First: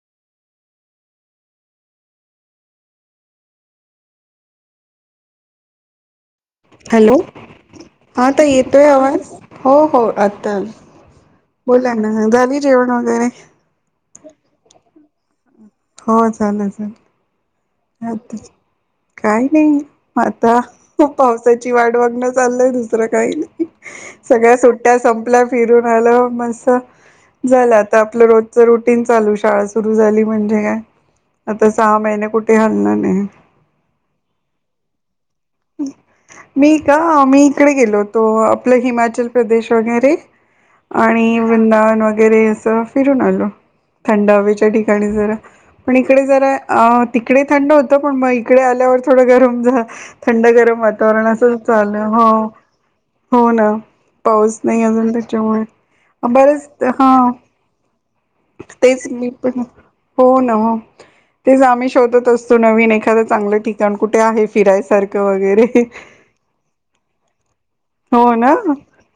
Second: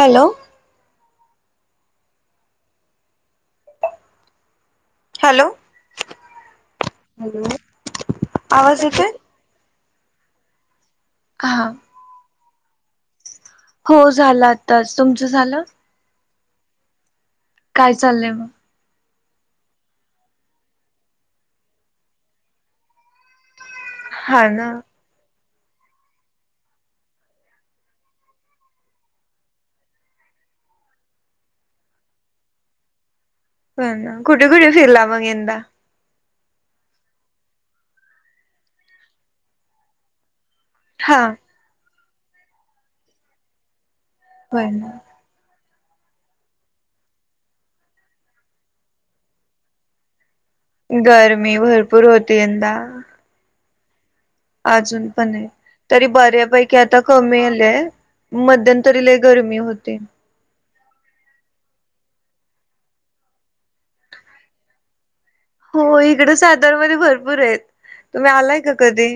Hello. Hello. Hello हा तर येतोय आवाज हो हो आता हा बोला ना झाली जेवण वगैरे हो झालं आताच तुमचं झालं. हो चालेल चालेल. काय चाललंय मग काही नाही आता पावसाची वाट बघणं चाललंय दुसरं काही नाही. हा सगळ्या ना सुट्ट्या संपल्या फिरून आलं मस्त झालं आता आपलं रोजच रुटीन चालू शाळा सुरू झाली म्हणजे काय? आता सहा महिने कुठे हलणार नाही. पण ना कुठे कुठे फिरला मग यंदा मी का मी इकडे गेलो होतो आपलं हिमाचल प्रदेश वगैरे हा आणि वृंदान वगैरे असं फिरून आलो. थंड हवेच्या होय ना. ठिकाणी जरा पण इकडे जरा अ तिकडे थंड होतं पण मग इकडे आल्यावर थोडं गरम झा थंड गरम वातावरण गरमी असं भरपूर चालं हो होती यंदा हो ना. पाऊस नाही अजून पण आहे त्याच्यामुळे. तरी बरंच बऱ्यापैकी आता हां, कमी आलेय. तेच नाही पण हो ना. तेच आम्ही शोधत असतो नवीन एखाद चांगलं ठिकाण कुठे आहे फिरायसारखं. वगैरे. हो इकड सातार मध्ये भरपूर आहेत. हो तुम्ही ना आलाय का कधी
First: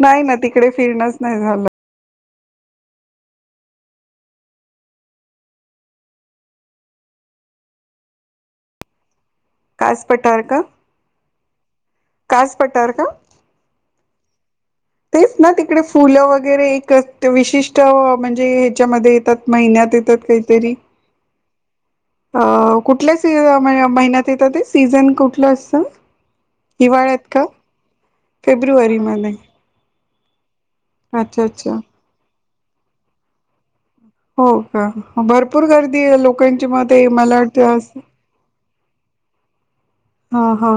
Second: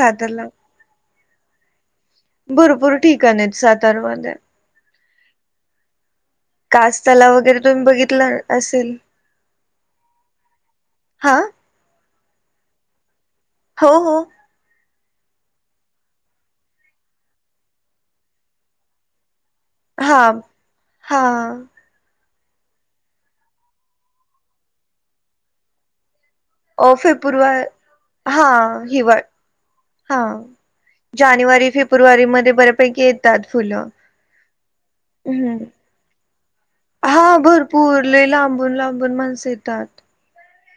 नाही ना तिकडे फिरणच नाही झालं. भरपूर ठिकाण सातार मध्ये कास्ताला वगैरे तुम्ही बघितलं असेल. कास पटाार का हा कास पटाार का? हो हो. तेच ना तिकडे फुलं वगैरे एक विशिष्ट म्हणजे ह्याच्यामध्ये येतात महिन्यात हा येतात काहीतरी हा अ कुठल्या सी महिन्यात येतं ते सीझन कुठलं असतं. अ हिवाळ्यात का फेपरवार हा हिवाळ फेब्रुवारीमध्ये हा अच्छा जानेवारी अच्छा फेब्रुवारी मध्ये बऱ्यापैकी येतात फुलं. हो का हम्म भरपूर गर्दी आहे लोकांची मत आहे मला वाटते अस. ण माणस येतात. ह हा.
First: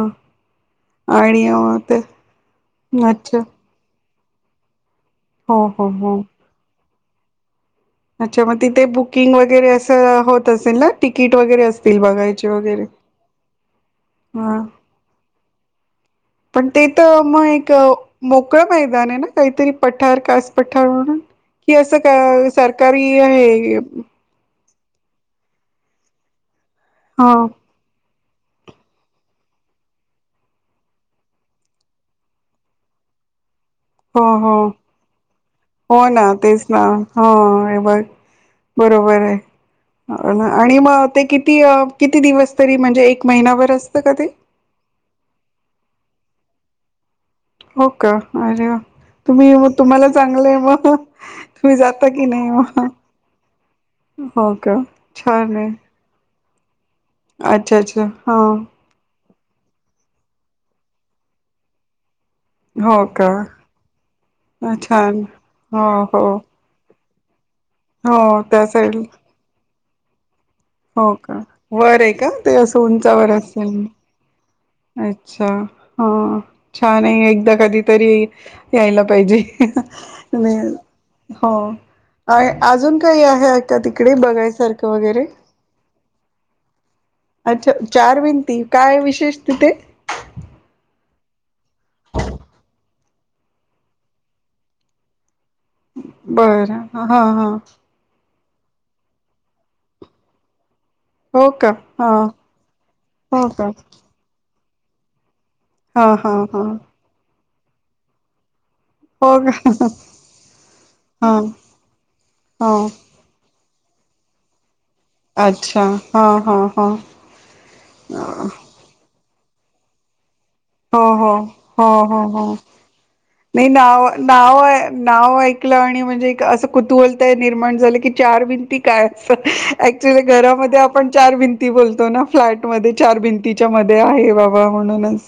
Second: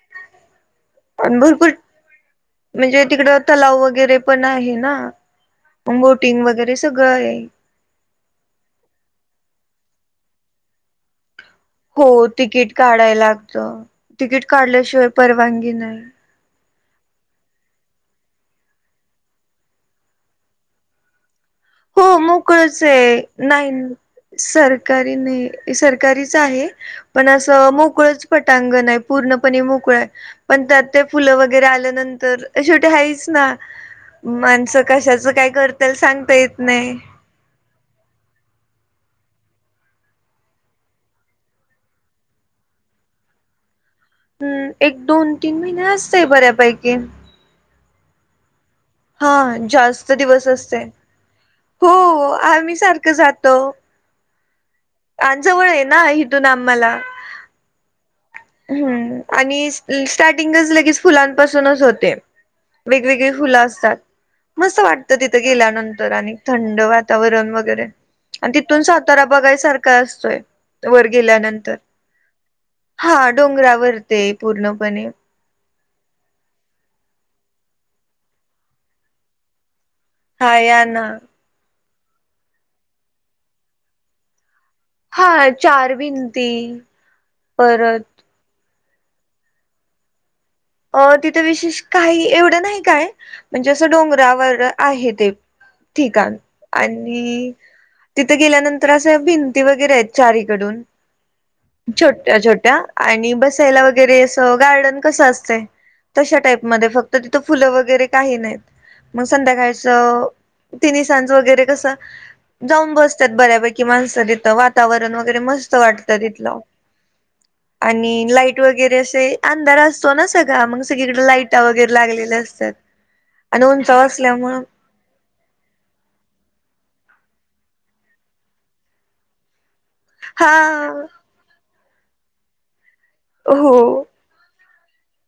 आण आणि भरपूर अ, ते म्हणजे तिकड अच्छा तलाव वगैरे पण आहे ना हो हो हो बोटिंग वगैरे सगळं आहे. अच्छा मग तिथे बुकिंग वगैरे असं होत असेल ना तिकीट. वगैरे असतील हो बघायचे तिकीट वगैरे काढाय लागतं तिकीट हा काढल्याशिवाय परवानगी नाही. पण ते तर मग एक मोकळ मैदान आहे ना काहीतरी पठार कास पठार म्हणून कि असं का हो मोकळच सरकारी आहे. कारीन नाही सरकारीच आहे ह पण असं मोकळंच पटांगण आहे पूर्णपणे मोकळा आहे पण त्यात ते फुलं वगैरे आल्यानंतर शेवटी हच ना हो हो माणसं कशाच काय करताल सांगताय. ह हो हे बघ बरोबर आहे. आणि मग ते किती किती दिवस तरी म्हणजे एक महिनाभर असत हम्म एक दोन तीन महिने असतय बऱ्यापैकी. हो का अरे वा तुम्ही हा मग तुम्हाला जास्त दिवस चांगलंय असते मग तुम्ही हो जाता की नाही आम्ही मग सारखं जातो. [unintelligible] हो का छान अजवळ आहे ना इथून आम्हाला अच्छा अच्छा हा. हम्म आणि स्टार्टिंगच लगेच फुलांपासूनच होते. हो का वेगवेगळी फुलं असतात मस्त वाटतं छान तिथं हो गेल्यानंतर आणि हो थंड वातावरण. वातावरण वगैरे हो आणि त्या तिथून साईड सातारा बघायसारखा असतोय. वर हो का गेल्यानंतर वर आहे का ते असं उंच? हा डोंगरावर ते पूर्णपणे अच्छा हा छान आहे एकदा कधीतरी यायला पाहिजे. हा या ना हो अजून काही आहे का तिकडे बघायसारखं. वगैरे हा चार भिंती अच्छा परत चार भिंती काय विशेष तिथे? अ तिथे विशेष काही एवढं नाही काय म्हणजे असं डोंगरावर आहे ते ठीकण बरं हा हा आणि त [unintelligible] तिथे गेल्यानंतर असं भिंती वगैरे आहेत चारीकडून. हो का हा छोट्या छोट्या आणि हो का बसायला वगैरे अस गार्डन कसं असत हा तशा हा हा टाईप मध्ये फक्त तिथं फुलं वगैरे काही नाही. मग हो का संध्याकाळचं तिन्ही सांज हा वगैरे कस हो जाऊन बसतात बऱ्यापैकी माणस तिथं [unintelligible] वातावरण वगैरे मस्त अच्छा वाटत हा हा तिथलं हा आणि लाईट वगैरे असे अंधार असतो ना सगळा मग हो सगळीकडे हो लाईट हो वगैरे हो लागलेल्या हो असतात. आणि नाही उंचाव नाव नाव असल्यामुळं नाव ऐकलं आणि म्हणजे असं कुतुहल निर्माण झाल की चार भिंती काय ऍक्च्युली हा घरामध्ये आपण चार भिंती बोलतो तो ना फ्लॅट मध्ये चार भिंतीच्या हो मध्ये आहे बाबा म्हणूनच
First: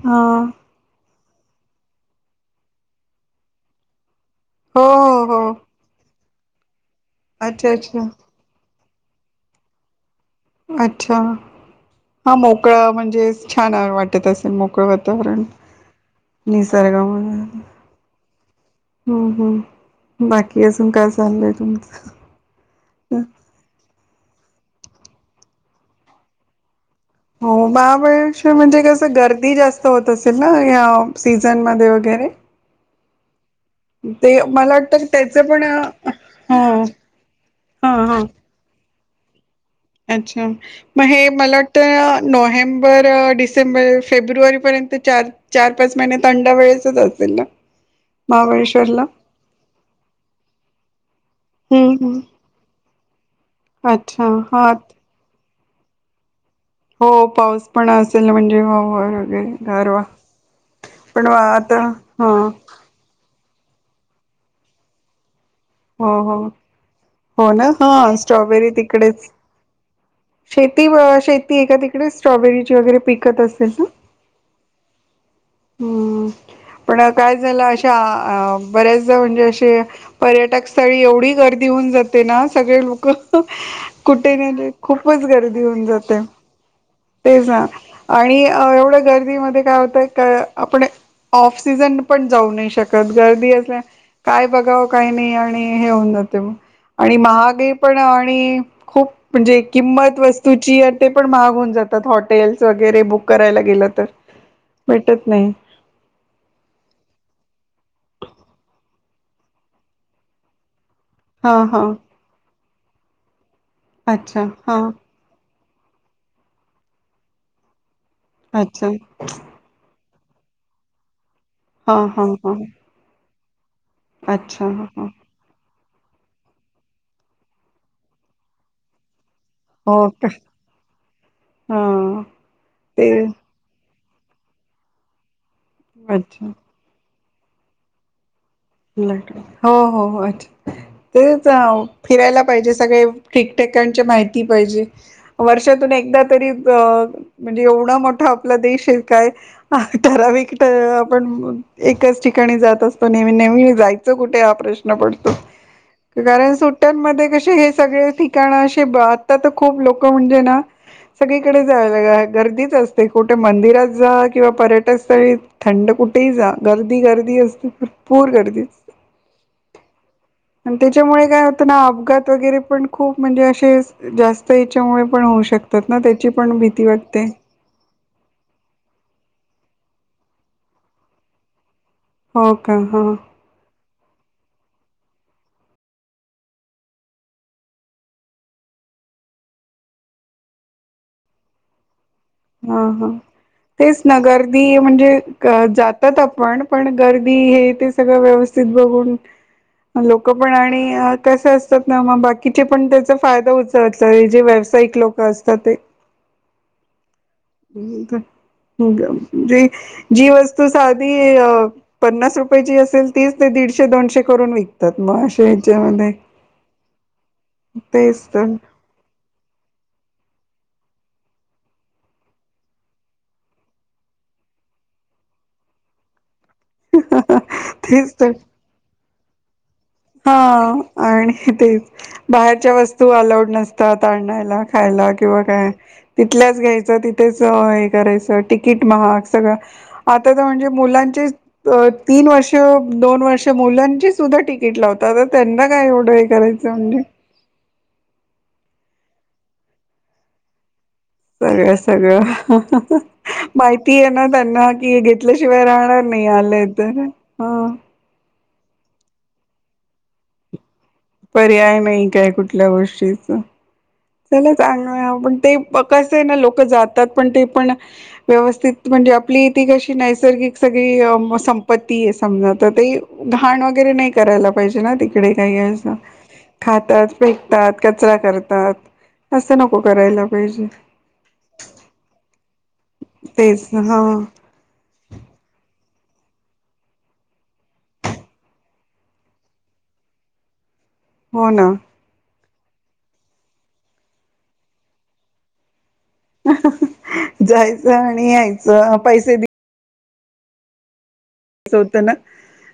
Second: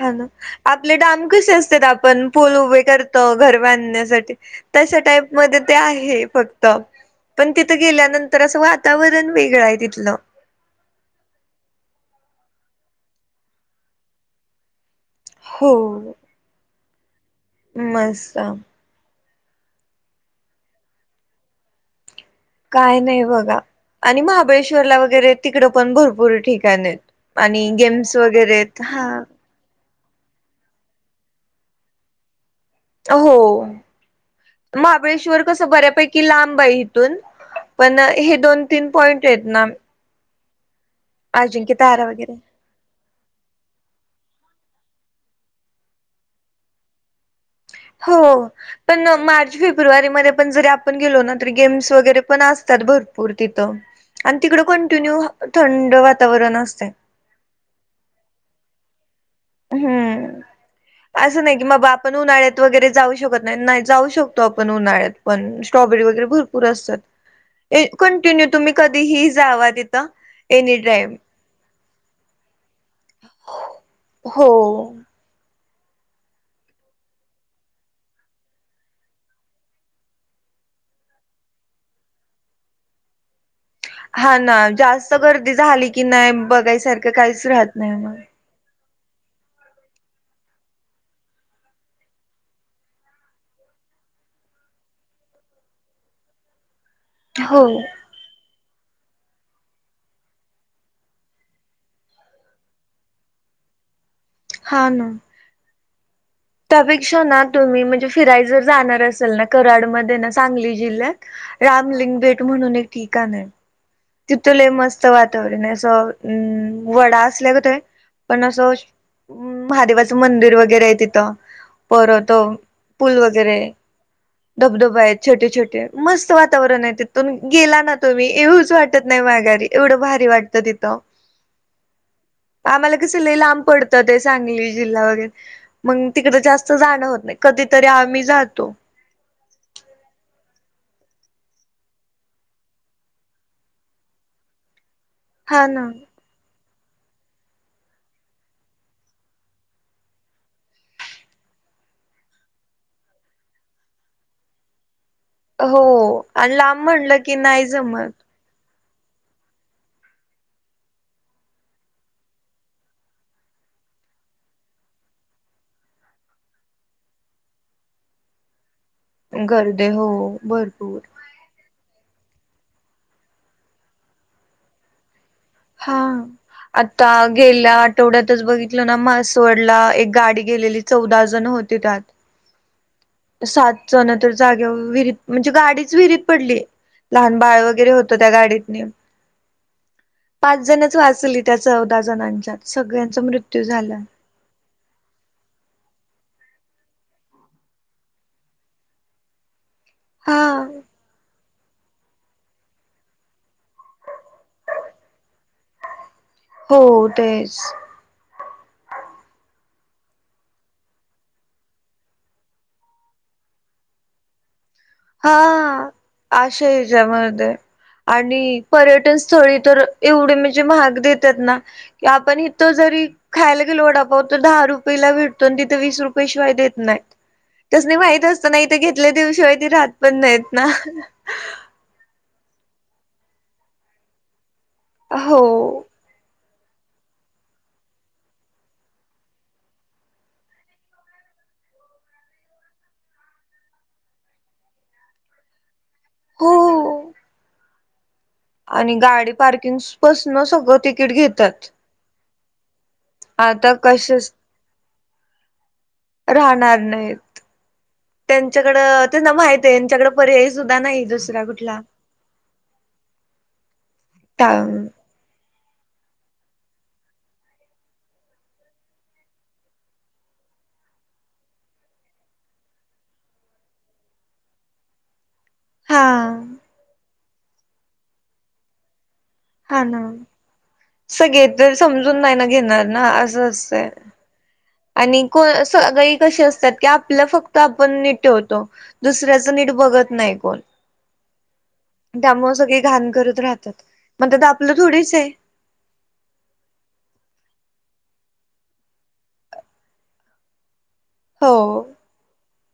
हा ना आपले डाम कसे असतात. आपण पूल उभे करतो घर बांधण्यासाठी हो तशा हो टाईप हो मध्ये ते आहे फक्त पण अच्छा तिथं अच्छा गेल्यानंतर असं वा [unintelligible] वातावरण वेगळं आहे तिथलं. अच्छा हा मोकळा म्हणजे छान वाटत असेल मोकळ वा [unintelligible] वातावरण हो निसर्गामुळे मस्त हम् हम् बाकी अजून काय चाललंय तुमचं? काय नाही बघा आणि महाबळेश्वरला वगैरे तिकड पण भरपूर ठिकाण आहेत. हो आणि गेम्स महाबळेश्वर वगैरे म्हणजे आहेत. कस हा गर्दी जास्त होत असेल ना या सीझन मध्ये वगैरे? हो ते मला वाटतं महाबळेश्वर त्याचे कस पण बऱ्यापैकी लांब आहे हा इिथून. हा पण हा हे दोन तीन पॉईंट आहेत ना- अच्छा मग हे मला अजिंक्य तारा वाटतं वगैरे नोव्हेंबर- डिसेंबर फेब्रुवारी पर्यंत चार चार पाच महिने थंडा वेळेच च असेल ना- हो पण महाबळेश्वरला मार्च फेब्रुवारी म पण जरी आपण गेलो ना- गेम्स हम्म वैगेरे हम् पण असतात भरपूर तिथ अच्छा तिकड हा कंटिन्यू- थंड वातावरण असत- हो पाऊस पण असेल म्हणजे हो- गारवा हम्म पण असं नाही की म आता बा आपण हा उन्हाळ्यात वगैरे जाऊ शकत- नाही नाही जाऊ शकतो आपण उन्हाळ्यात पण. स्ट्रॉबरी हो वगैरे हो भरपूर असतात हो ना हा कंटिन्यू स्ट्रॉबेरी तुम्ही तिकडेच कधीही जावा तिथं- एनी शेती टाइम. शेती आहे तिकडे स्ट्रॉबेरी ची वगैरे पिकत असेल ना? हो.... हम्म पण काय झालं अशा बऱ्याचदा म्हणजे अशे पर्यटक- पर्यटन स्थळी एवढी गर्दी होऊन जाते ना सगळे लोक- कुठे हा ना न जास्त खूपच गर्दी होऊन झाली की जाते नाही बघायसारखं काहीच तेच ना राहत नाही मग. आणि एवढं- गर्दीमध्ये काय होतय आपण ऑक्सिजन पण घेऊ नाही शकत गर्दी असल्या मुळे- काय बघावं काही नाही आणि हे होऊन जाते मग आणि महाग हो. हे पण आणि- खूप म्हणजे किंमत वस्तूची आहे ते पण महाग होऊन जातात हॉटेल्स वगैरे बुक करायला गेलं तर- हा ना. भेटत नाही- त्यापेक्षा ना तुम्ही म्हणजे फिरायला जर जाणार असाल ना कराड मध्ये ना सांगली हा जिल्ह्यात- हा रामलिंग भेट म्हणून एक ठिकाण आहे अच्छा. तिथ लई हां. मस्त वातावरण आहे. गड असल्या गत आहे पन अच्छा. महादेवाच- मंदिर वगैरे आहे तिथं हां, परत हां, हां. पूल वगैरे- अच्छा. हां, धबधबा हां. आहेत छोटे छोटे मस्त वातावरण आहे तिथून गेला ना तुम्ही येवू च वाटत नाही. नाही माघारी एवढं हो भारी का? वाटत तिथ, हां. आम्हाला ते कस लई लांब पडत- ते सांगली जिल्हा वगैरे मग तिकड अच्छा. जास्त जाणं होत नाही कधीतरी आम्ही जातो. हो हो अच्छा... तेच फिरायला पाहिजे सगळे ठिक ठिकाणची माहिती पाहिजे- हा ना वर्षातून एकदा तरी- अ म्हणजे एवढा मोठा आपला देश आहे काय ठराविक आपण- एकाच ठिकाणी जात असतो नेहमी- नेहमी जायचं कुठे हा प्रश्न पडतो. हो कारण आणि लांब सुट्ट्या म्हणलं मध्ये की कशे नाही हे सगळे जमत ठिकाण अशीच आशे- आता तर खूप लोक म्हणजे ना-.. सगळीकडे जायला गर्दीच असते कुठे मंदिरात जा किंवा पर्यटन स्थळी थंड ठिकाणी- कुठेही जा गर्दी गर्दी असते भरपूर गर्दीच- गर्दी हो आणि भरपूर त्याच्यामुळे काय होतं ना- अपघात वगैरे पण खूप म्हणजे असे जास्त याच्यामुळे पण होऊ शकते. हा आता गेल्या आठवड्यातच बघितलं ना म्हासवढ ला- एक गाडी गेलेली चौदा जण होती त्यात- हो का? हा सात जण तर जाग्यावर विहिरीत म्हणजे गाडीच विहिरीत पडली. लहान बाळ वगैरे होत त्या गाडी मध्ये पाच जणच वाचली त्याच्यातली- हा हा तेच ना गर्दी म्हणजे जातात आप- पण पण गर्दी हे ते सगळं व्यवस्थित बघून- लोक हा पण आणि कसं असतं- मग बाकीचे पण त्याचा फायदा उचलतात जे व्यावसायिक लोक असतात ते. हो तेच... मग जी वस्तू साधी पन्नास रुपयेची असेल तीच ते दीडशे- दीडशे दोनशे करून विकतात. मग हा अशा ह्याच्यामध्ये आशायेचा मध्ये तेच तर आणि पर्यटन स्थळी तर एवढे म्हणजे महाग देतात ना की आपण इथ जर खायला गेलो वडापाव तर दहा रुपये काही तिथ वीस रुपये शिवाय देत नाही त्यासनी तेच माहीत तर असतना घेतल्याशिवाय ते राहात नाही हा आहे तेच बाहेरच्या वस्तू अलाउड नसतात आणायला खायला किव्हा हो काय त तिथलच घ्यायचं तिथेच हे करायचं तिकीट महाग सगळं आता म्हणजे मुलांची तीन वर्ष दोन वर्ष मुलांची सुद्धा तिकट तिकिट काढायला लावतात. तर त्यांना काय एवढं हे हो करायचं यांनी म्हणजे आणि गाडी पार्किंग पासून सगळं तिथलं सगळं सगळं आता माहिती आहे. ना कसेच त्यांना कि घेतल्याशिवाय राहणार नाही. आलंय तर हा त्यांच्याकडे त्यांना माहिती आहे. यांच्याकडून पर्याय सुद्धा नाही दुसरा पर्याय कुठला. नाही. काय कुठल्या गोष्टीच चला हा चांगलं पण ते कस आहे. ना लोक जातात. पण ते पण व्यवस्थित म्हणजे आपले इथं कशी नैसर्गिक संपत्ती आहे. समजा तर ते घाण वगैरे नाही करायला पाहिजे ना तिकडे पर्यायच नाही. खातात फेकतात कचरा करतात. अस नको हा ना करायला पाहिजे. सगळे जन समजून नाही ना घेणार ना असं तेच असतय हा आणि कोण सगळे कशी असतात की आपला फक्त आपण नीट ठेवतो दुसऱ्याच नीट बघत नाही कोण हो ना. त्यामुळे सगळे घाण करत राहतात म्हणजे आपलं थोडीच आहे. जायचं आणि यायचं पैसे दिले. हो अस होत. ना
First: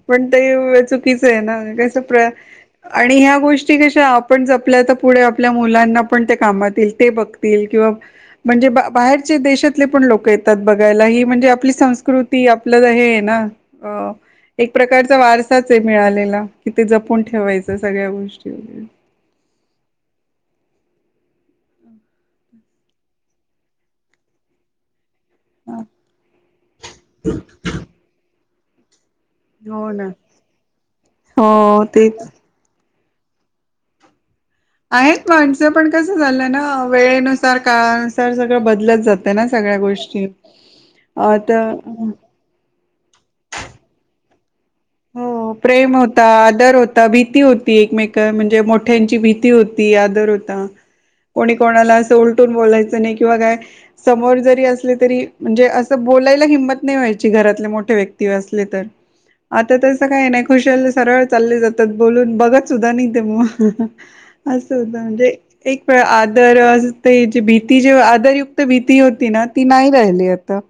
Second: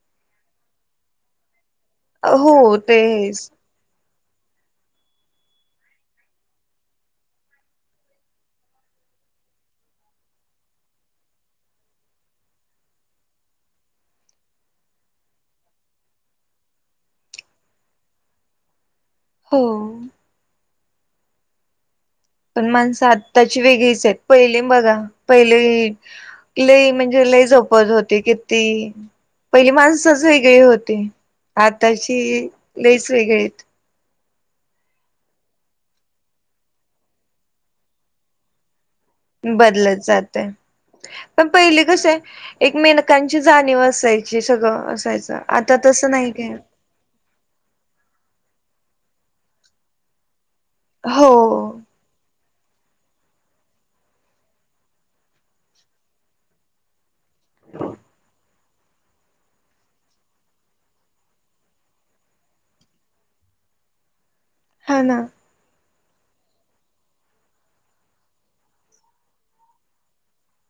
पण ते चुकीचं आहे. ना कस हो आणि ह्या तेच गोष्टी कशा आहे. आपण आपल्या पुढे आपल्या मुलांना पण कामात येईल ते बघतील किंवा म्हणजे बाहेर देशातले पण लोक येतात बघायला ही म्हणजे आपली संस्कृती आपलं हे ना अ एक प्रकारचा वारसाच आहे मिळालेला कि ते जपून ठेवायचं सगळ्या गोष्टी वगैरे हो. पण माणसं आत्ताची वेगळीच आहेत पहिली बघा पहिली लई म्हणजे लई जपत होती किती पहिली हो ना माणसच वेगळे होते. हो तेच आाताची लईच वेगळेत. आहेत माणसं पण कसं झालं ना वेळेनुसार काळानुसार सगळं बदलत जाते ना सगळ्या बदलत गोष्टी जातंय. पण पहिली कस आता आहे. एकमेकानची जाणीव असायची सगळं हो असायचं आता प्रेम तसं होता. नाही काय आदर होता भीती होती एकमेकची म्हणज मोठची भिती होती आदर होता हो कोणीकोणाला अस उलटून बोलायचं नाही कि काय समोर जरी असल तरी म्हणजे अस बोलायला हिमत नाही. घरातले मोठे व्यक्ती असले तर ह. [inaudible] आता तसं काय नाही खुशाल सरळ चालले जातात बोलून बघत सुद्धा नाही ते मुल असं होतं हा ना म्हणजे एक पण आदर ते भीती जे आदरयुक्त भीती होती ना ती नाही राहिली आता.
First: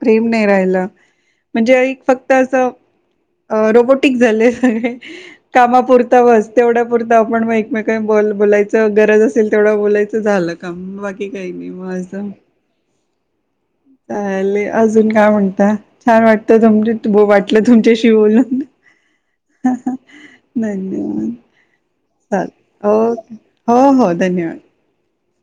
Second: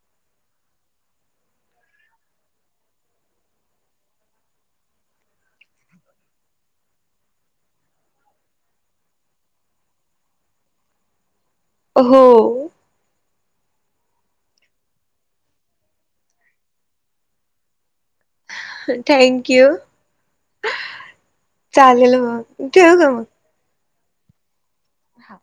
म्हणजे फक्त अस अ रोबोटिक झाले सगळे कामापुरता बस तेवढ्यापुरता आपण मग एकमेकान बरोबर बोलतो. बोलायच गरज असेल. तेवढं बोलायचं झालं काम बाकी काही नाही मजेत हो चालेल अजून काय म्हणता छान वाटले तुमच्याशी बोलून थँक्यू. धन्यवाद चालेल मग ठेवू ओके हो हो धन्यवाद. हा.